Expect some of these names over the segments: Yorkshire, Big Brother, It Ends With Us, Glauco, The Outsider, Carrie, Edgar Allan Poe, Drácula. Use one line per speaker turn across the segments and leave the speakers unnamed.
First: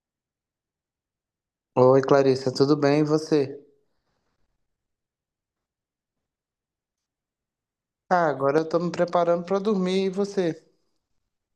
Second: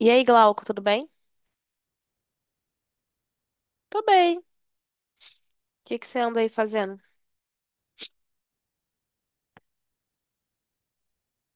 E aí, Glauco, tudo bem?
Oi, Clarissa, tudo bem? E você?
Tô bem. O que que você anda aí fazendo?
Ah, agora eu tô me preparando pra dormir. E você?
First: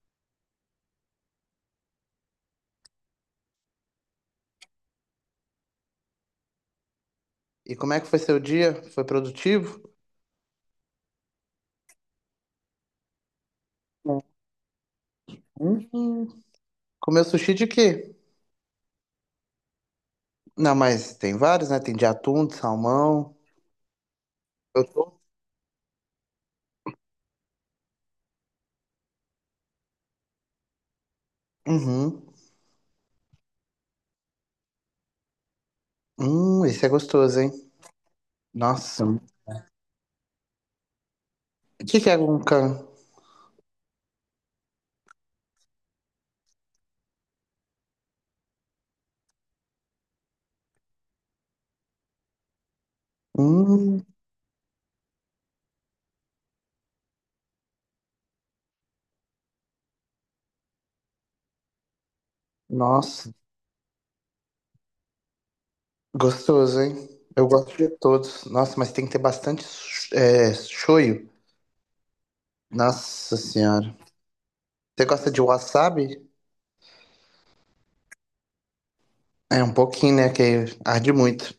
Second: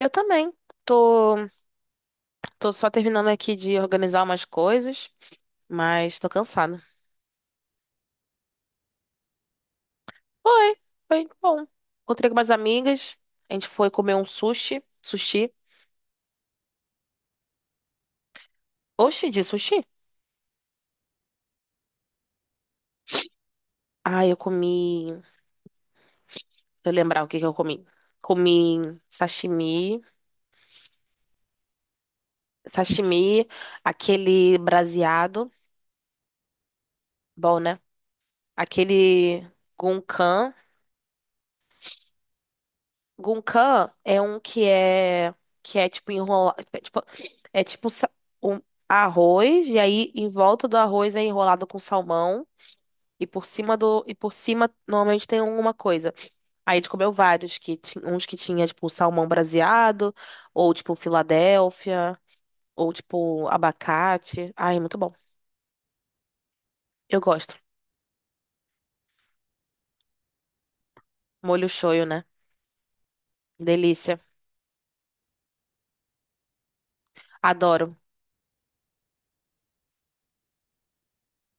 Eu também. Tô, tô só terminando aqui de organizar umas coisas, mas tô cansada.
E como é que foi seu dia? Foi produtivo?
Foi, foi bom. Encontrei com umas amigas, a gente foi comer um sushi. Sushi.
Hum. Comeu sushi de quê?
Oxi, de sushi?
Não, mas tem vários, né? Tem de atum, de salmão.
Ah, eu
Eu
comi.
tô.
Deixa eu lembrar o que que eu comi. Comi sashimi,
Uhum.
sashimi, aquele braseado,
Esse é gostoso, hein?
bom, né?
Nossa.
Aquele
O
gunkan.
que que é guncan?
Gunkan é um que é tipo enrolado, é tipo, é tipo sa- um arroz e aí em volta do arroz é enrolado com salmão e por cima do
Hum,
e por cima normalmente tem alguma coisa. Aí a gente comeu vários uns que tinha tipo salmão braseado ou tipo Filadélfia ou
nossa.
tipo abacate. Ai, muito bom.
Gostoso, hein?
Eu
Eu
gosto.
gosto de todos. Nossa, mas tem que ter bastante, é, shoyu.
Molho shoyu, né?
Nossa senhora.
Delícia.
Você gosta de wasabi?
Adoro.
É um pouquinho, né? Que arde muito.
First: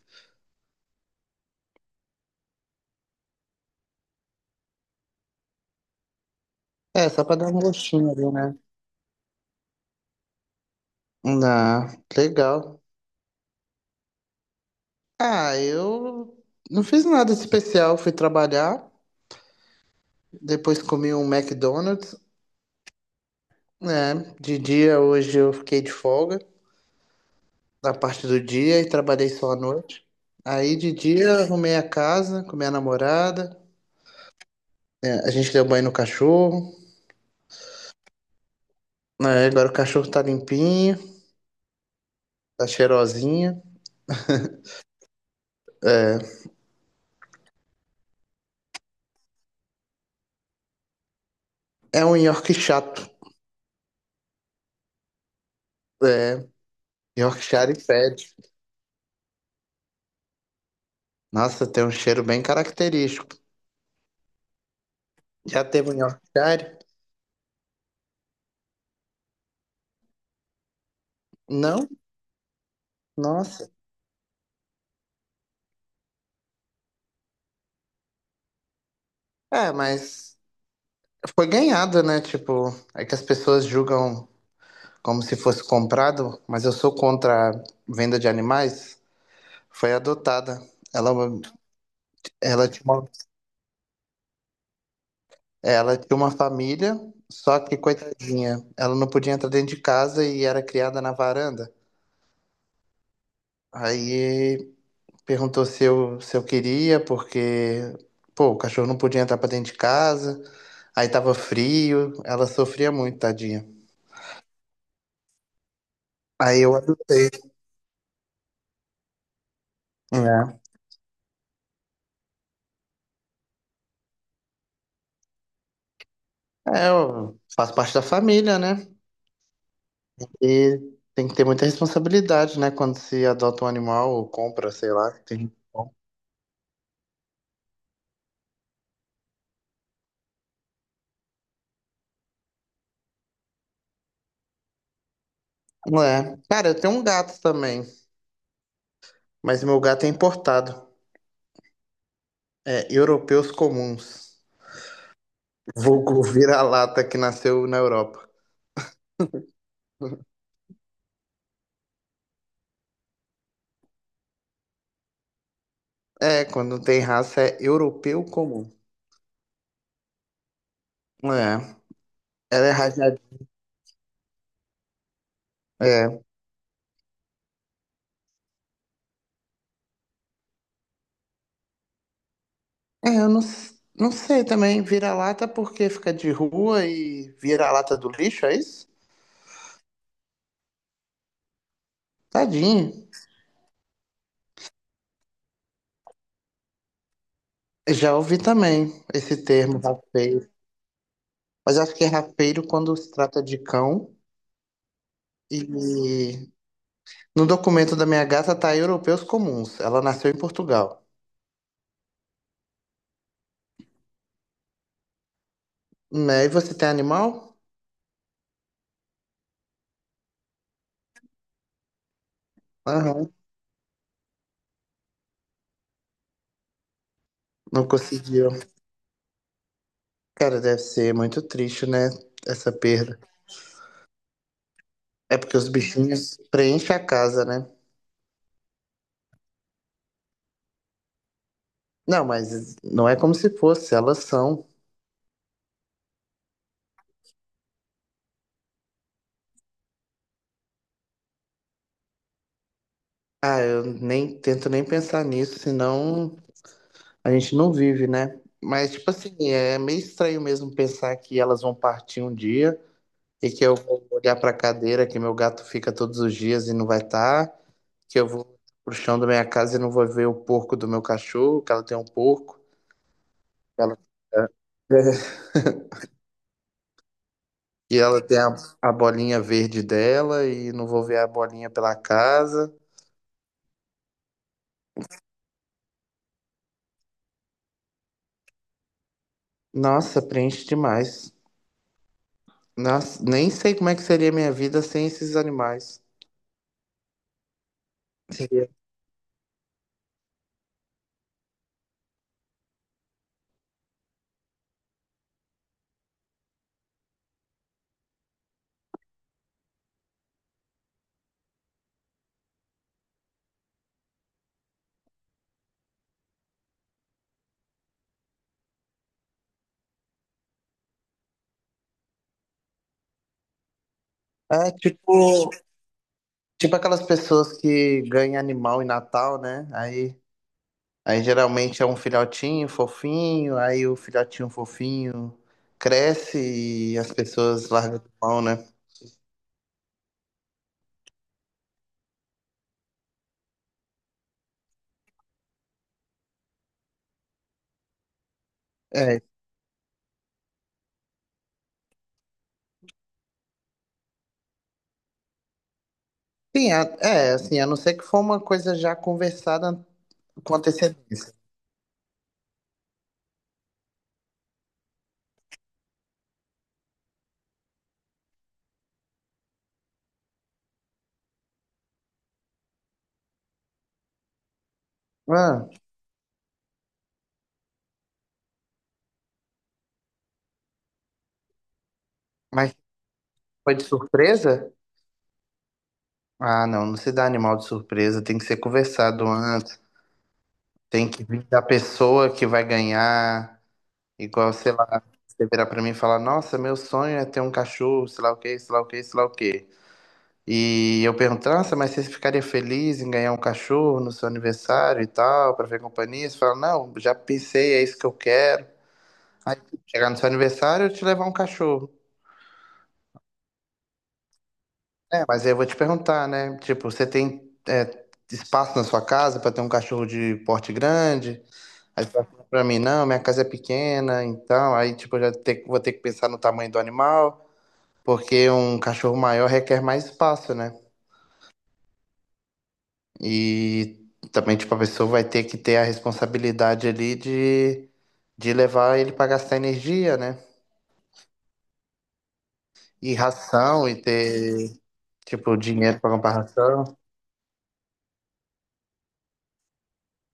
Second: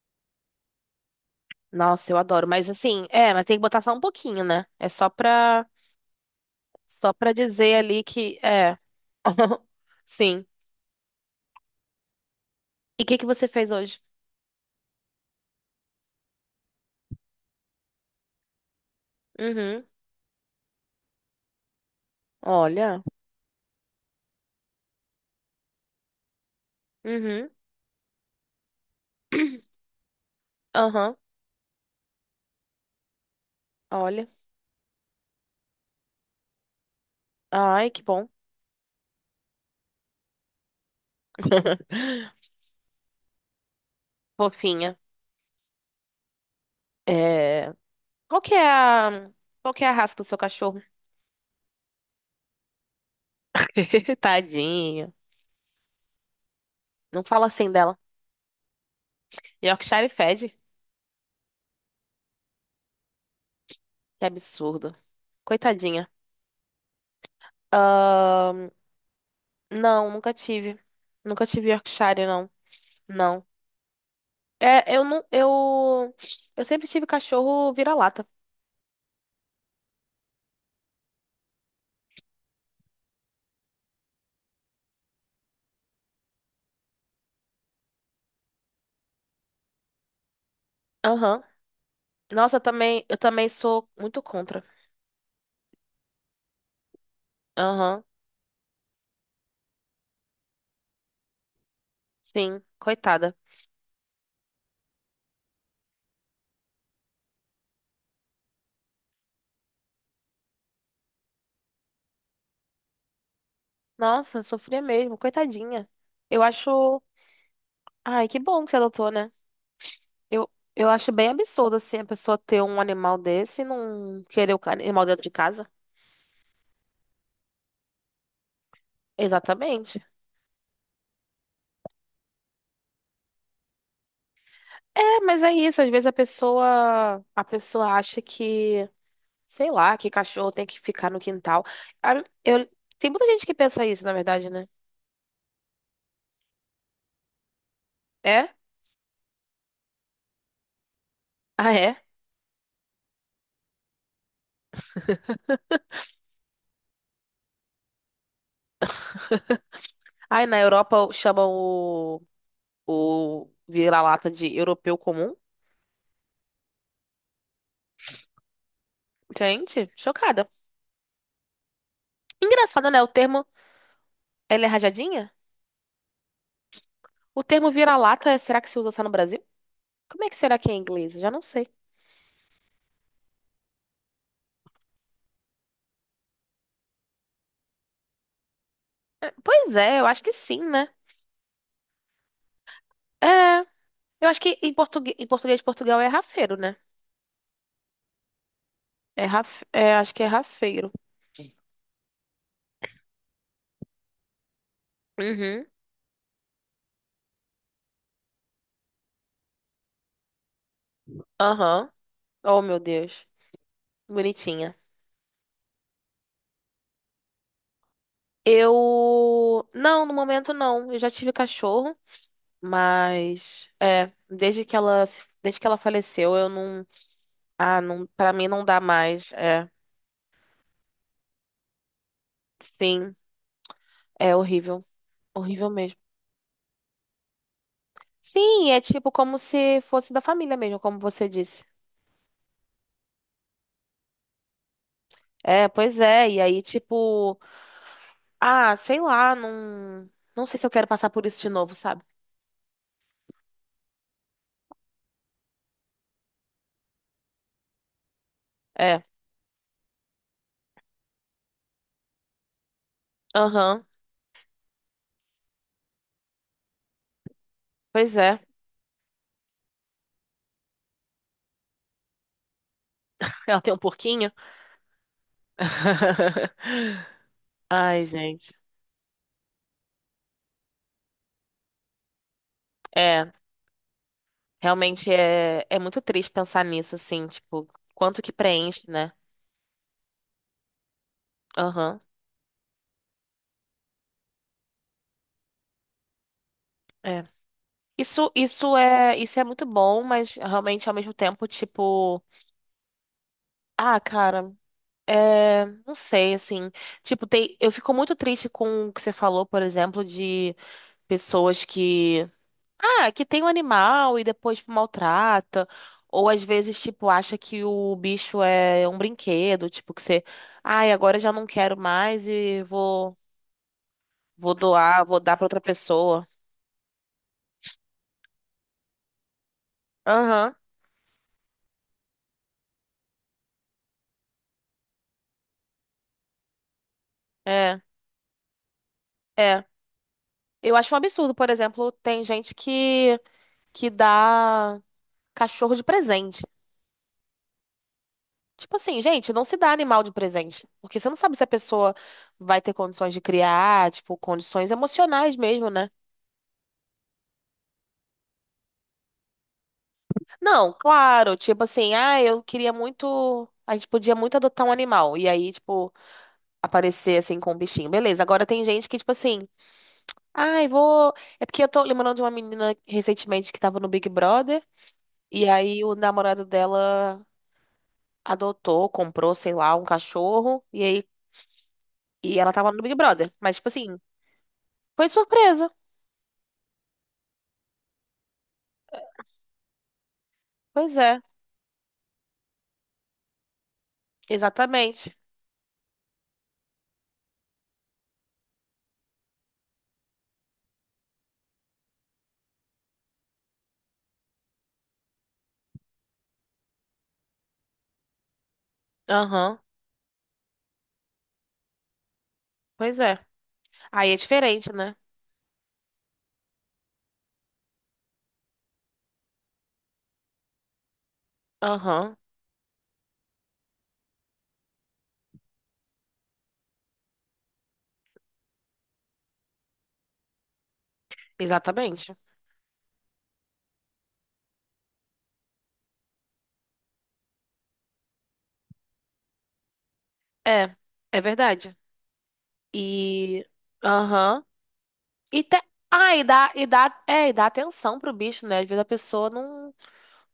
Nossa, eu adoro. Mas assim, é, mas tem que botar só um pouquinho, né?
É,
Só
só
pra
pra dar um
dizer ali
gostinho ali,
que
né?
é. Sim.
Dá. Legal.
E o que que você fez hoje?
Ah, eu não fiz nada especial. Fui trabalhar,
Uhum.
depois comi um McDonald's,
Olha.
né? De dia, hoje eu fiquei de folga
Uhum.
da parte do dia e trabalhei só à noite. Aí de
Aham.
dia arrumei a casa com minha namorada.
Olha.
É, a gente deu banho no cachorro.
Ai, que bom.
Né, agora o cachorro tá limpinho, tá cheirosinho.
Fofinha.
É,
É... Qual que é a... Qual que é a raça do seu cachorro?
é um York chato.
Tadinha.
É,
Não fala assim
Yorkshire
dela.
fede.
Yorkshire fed.
Nossa, tem um cheiro bem característico.
Que absurdo.
Já teve um
Coitadinha.
Yorkshire?
Ahn, Não, nunca tive. Nunca tive
Não?
Yorkshire, não. Não.
Nossa.
É, eu não... Eu... Eu sempre tive cachorro vira-lata.
É, mas foi ganhado, né? Tipo, é que as pessoas julgam como se fosse comprado, mas eu sou contra a venda de animais. Foi adotada. Ela,
Aham. Nossa,
ela tinha uma,
eu também sou muito contra.
ela tinha uma família, só que
Aham,
coitadinha, ela não podia entrar dentro de casa e era criada na varanda.
sim, coitada.
Aí perguntou se eu queria, porque, pô, o cachorro não podia entrar pra dentro de casa, aí tava frio, ela sofria muito, tadinha.
Nossa, sofria mesmo, coitadinha. Eu
Aí eu
acho.
adotei.
Ai, que bom que você adotou, né? Eu,
É,
eu acho bem absurdo, assim, a pessoa ter um animal desse e não querer animal dentro de casa.
é, eu faço parte da família, né?
Exatamente.
E tem que ter muita responsabilidade, né? Quando se adota um animal ou compra, sei lá.
É, mas
Tem...
é isso. Às vezes a pessoa acha que, sei lá, que cachorro tem que ficar no quintal. Ah, Eu, tem muita gente que pensa isso, na verdade, né?
É. Cara, eu tenho um gato também,
É?
mas meu gato é importado.
Ah, é?
É, europeus comuns. Vulgo vira-lata que nasceu na Europa.
Ai, na Europa chamam o vira-lata de europeu comum.
É, quando não tem raça é europeu comum.
Gente, chocada.
É, ela é
Engraçado, né? O
rajada.
termo, ela é rajadinha?
É.
O termo vira-lata, será que se usa só no Brasil? Como é que será que é em inglês? Já não sei.
É, eu não, s- não sei também. Vira-lata porque fica de rua e vira-lata do lixo, é isso?
Pois é, eu acho que sim, né?
Tadinho.
É, eu acho que em português de Portugal é rafeiro, né?
Eu já ouvi também
É,
esse termo,
acho que é
rafeiro.
rafeiro.
Mas acho que é rafeiro quando se trata de cão.
Uhum,
E no documento da minha gata tá europeus comuns. Ela nasceu em Portugal.
aham. Oh, meu Deus. Bonitinha.
Né? E você tem animal?
Não, no momento não. Eu já tive cachorro,
Aham.
mas... É, desde que ela faleceu, eu não... Ah,
Não
não, para mim
conseguiu.
não dá mais. É,
Cara, deve ser muito triste, né? Essa
sim,
perda.
é horrível,
É porque
horrível
os
mesmo.
bichinhos preenchem a casa, né?
Sim, é tipo como se fosse da família mesmo, como você disse.
Não, mas não é como se fosse, elas são.
É, pois é. E aí, tipo, ah, sei lá, não, não sei se eu quero passar por isso de novo, sabe?
Ah, eu nem tento nem pensar nisso, senão a gente não vive, né? Mas,
É,
tipo assim, é meio estranho mesmo pensar que elas vão partir um dia e que eu
aham,
vou olhar pra cadeira que meu gato fica todos os dias e não vai estar,
pois
que eu
é.
vou pro chão da minha casa e não vou ver o porco do meu cachorro, que ela tem um porco,
Ela tem um
que ela,
porquinho.
que
Ai,
ela tem
gente.
a bolinha verde dela e não vou ver a bolinha pela casa.
É, realmente é, é muito triste pensar nisso, assim, tipo, quanto que preenche, né?
Nossa, preenche demais.
Aham.
Nossa, nem sei como é que seria minha vida sem esses animais.
É. Isso,
Seria.
isso é muito bom, mas realmente ao mesmo tempo, tipo, ah, cara, é, não sei, assim, tipo, tem, eu fico muito triste com o que você falou, por exemplo, de pessoas que, ah, que tem um animal e depois tipo, maltrata, ou às vezes, tipo, acha que o bicho é um brinquedo, tipo, que você, ai, agora eu já não quero mais e vou, vou
É
doar, vou dar pra
tipo,
outra pessoa.
tipo aquelas pessoas que ganham animal em Natal, né?
Aham,
Aí geralmente é um filhotinho fofinho, aí o filhotinho fofinho cresce e as pessoas
é,
largam a mão, né?
é. Eu acho um absurdo, por exemplo, tem gente que dá cachorro de presente. Tipo assim,
É,
gente, não se dá animal de presente. Porque você não sabe se a pessoa vai ter condições de criar, tipo, condições emocionais mesmo, né?
assim, a não ser que for uma coisa já conversada com
Não,
antecedência.
claro, tipo assim, ah, eu queria muito. A gente podia muito adotar um animal. E aí, tipo, aparecer assim com um bichinho. Beleza, agora tem gente que, tipo assim, ai, vou. É porque eu tô lembrando de uma menina recentemente que tava no Big Brother. E
Ah,
aí o namorado dela adotou, comprou, sei lá, um cachorro. E ela tava
mas
no Big Brother. Mas, tipo
foi de
assim,
surpresa?
foi surpresa.
Ah, não, não se dá animal de surpresa, tem que ser conversado antes.
Pois
Tem
é,
que vir da pessoa que vai ganhar. Igual, sei lá,
exatamente.
você virar pra mim e falar, nossa, meu sonho é ter um cachorro, sei lá o quê, sei lá o quê, sei lá o quê. E eu pergunto, nossa, mas você ficaria feliz em ganhar um cachorro no seu aniversário e tal, pra ver companhia? Você fala, não, já pensei, é isso que eu quero. Aí,
Aham,
chegar no seu aniversário, eu te levar um cachorro.
pois é. Aí é diferente, né?
É, mas aí eu vou te perguntar, né? Tipo, você tem, é, espaço na sua casa pra ter um cachorro de porte grande? Aí tu
Aham,
vai falar pra mim, não, minha casa é pequena, então, aí, tipo, vou ter que pensar no tamanho do animal, porque um cachorro maior requer mais espaço, né?
exatamente.
E também, tipo, a pessoa vai ter que ter a responsabilidade ali de levar ele pra gastar energia, né?
É, é verdade.
E
E.
ração, e
Aham.
ter,
E
tipo,
te...
dinheiro pra
Ah,
comprar ração.
e dá atenção pro bicho, né? Às vezes a pessoa não,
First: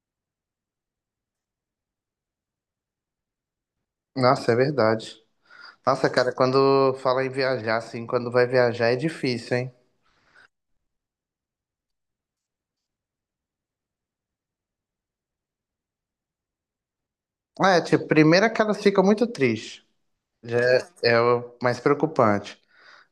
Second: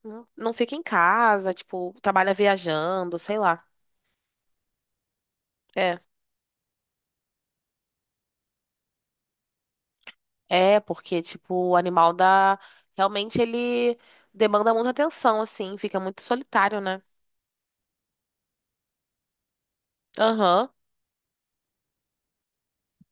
não fica em casa, tipo, trabalha viajando, sei lá.
Nossa, é verdade.
É.
Nossa, cara, quando fala em viajar, assim, quando vai viajar é difícil, hein?
É, porque, tipo, o animal dá. Realmente ele demanda muita atenção, assim, fica muito solitário, né?
É, tipo, primeiro é que elas ficam muito tristes. Já
Aham.
é é o mais preocupante.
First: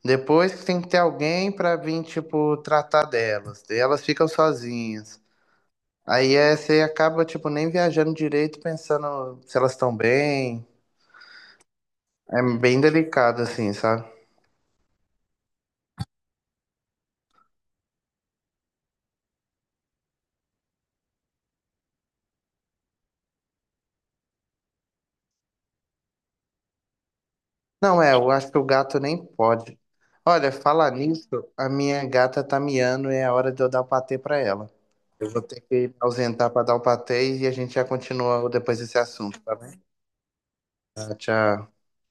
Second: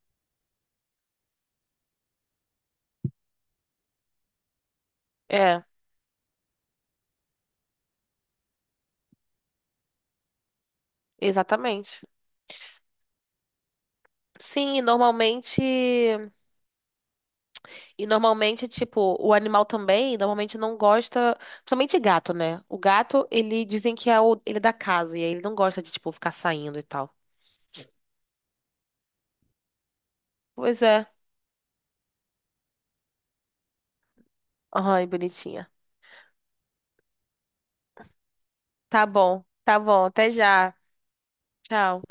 Depois tem que ter alguém para vir, tipo, tratar delas. E elas ficam sozinhas.
É.
Aí é, você acaba, tipo, nem viajando direito, pensando se elas estão bem.
Exatamente.
É bem delicado, assim, sabe?
Sim, e normalmente. E normalmente, tipo, o animal também, normalmente não gosta. Principalmente gato, né? O gato, ele dizem que é o, ele é da casa, e aí ele não gosta de, tipo, ficar saindo e tal.
Não, é, eu acho que o gato nem pode. Olha,
Pois
falar
é.
nisso, a minha gata tá miando e é hora de eu dar o patê pra ela.
Ai,
Eu vou ter
bonitinha.
que me ausentar pra dar o patê e a gente já continua depois desse
Tá
assunto,
bom,
tá
tá
bem?
bom. Até já.
Tá, tchau.
Tchau.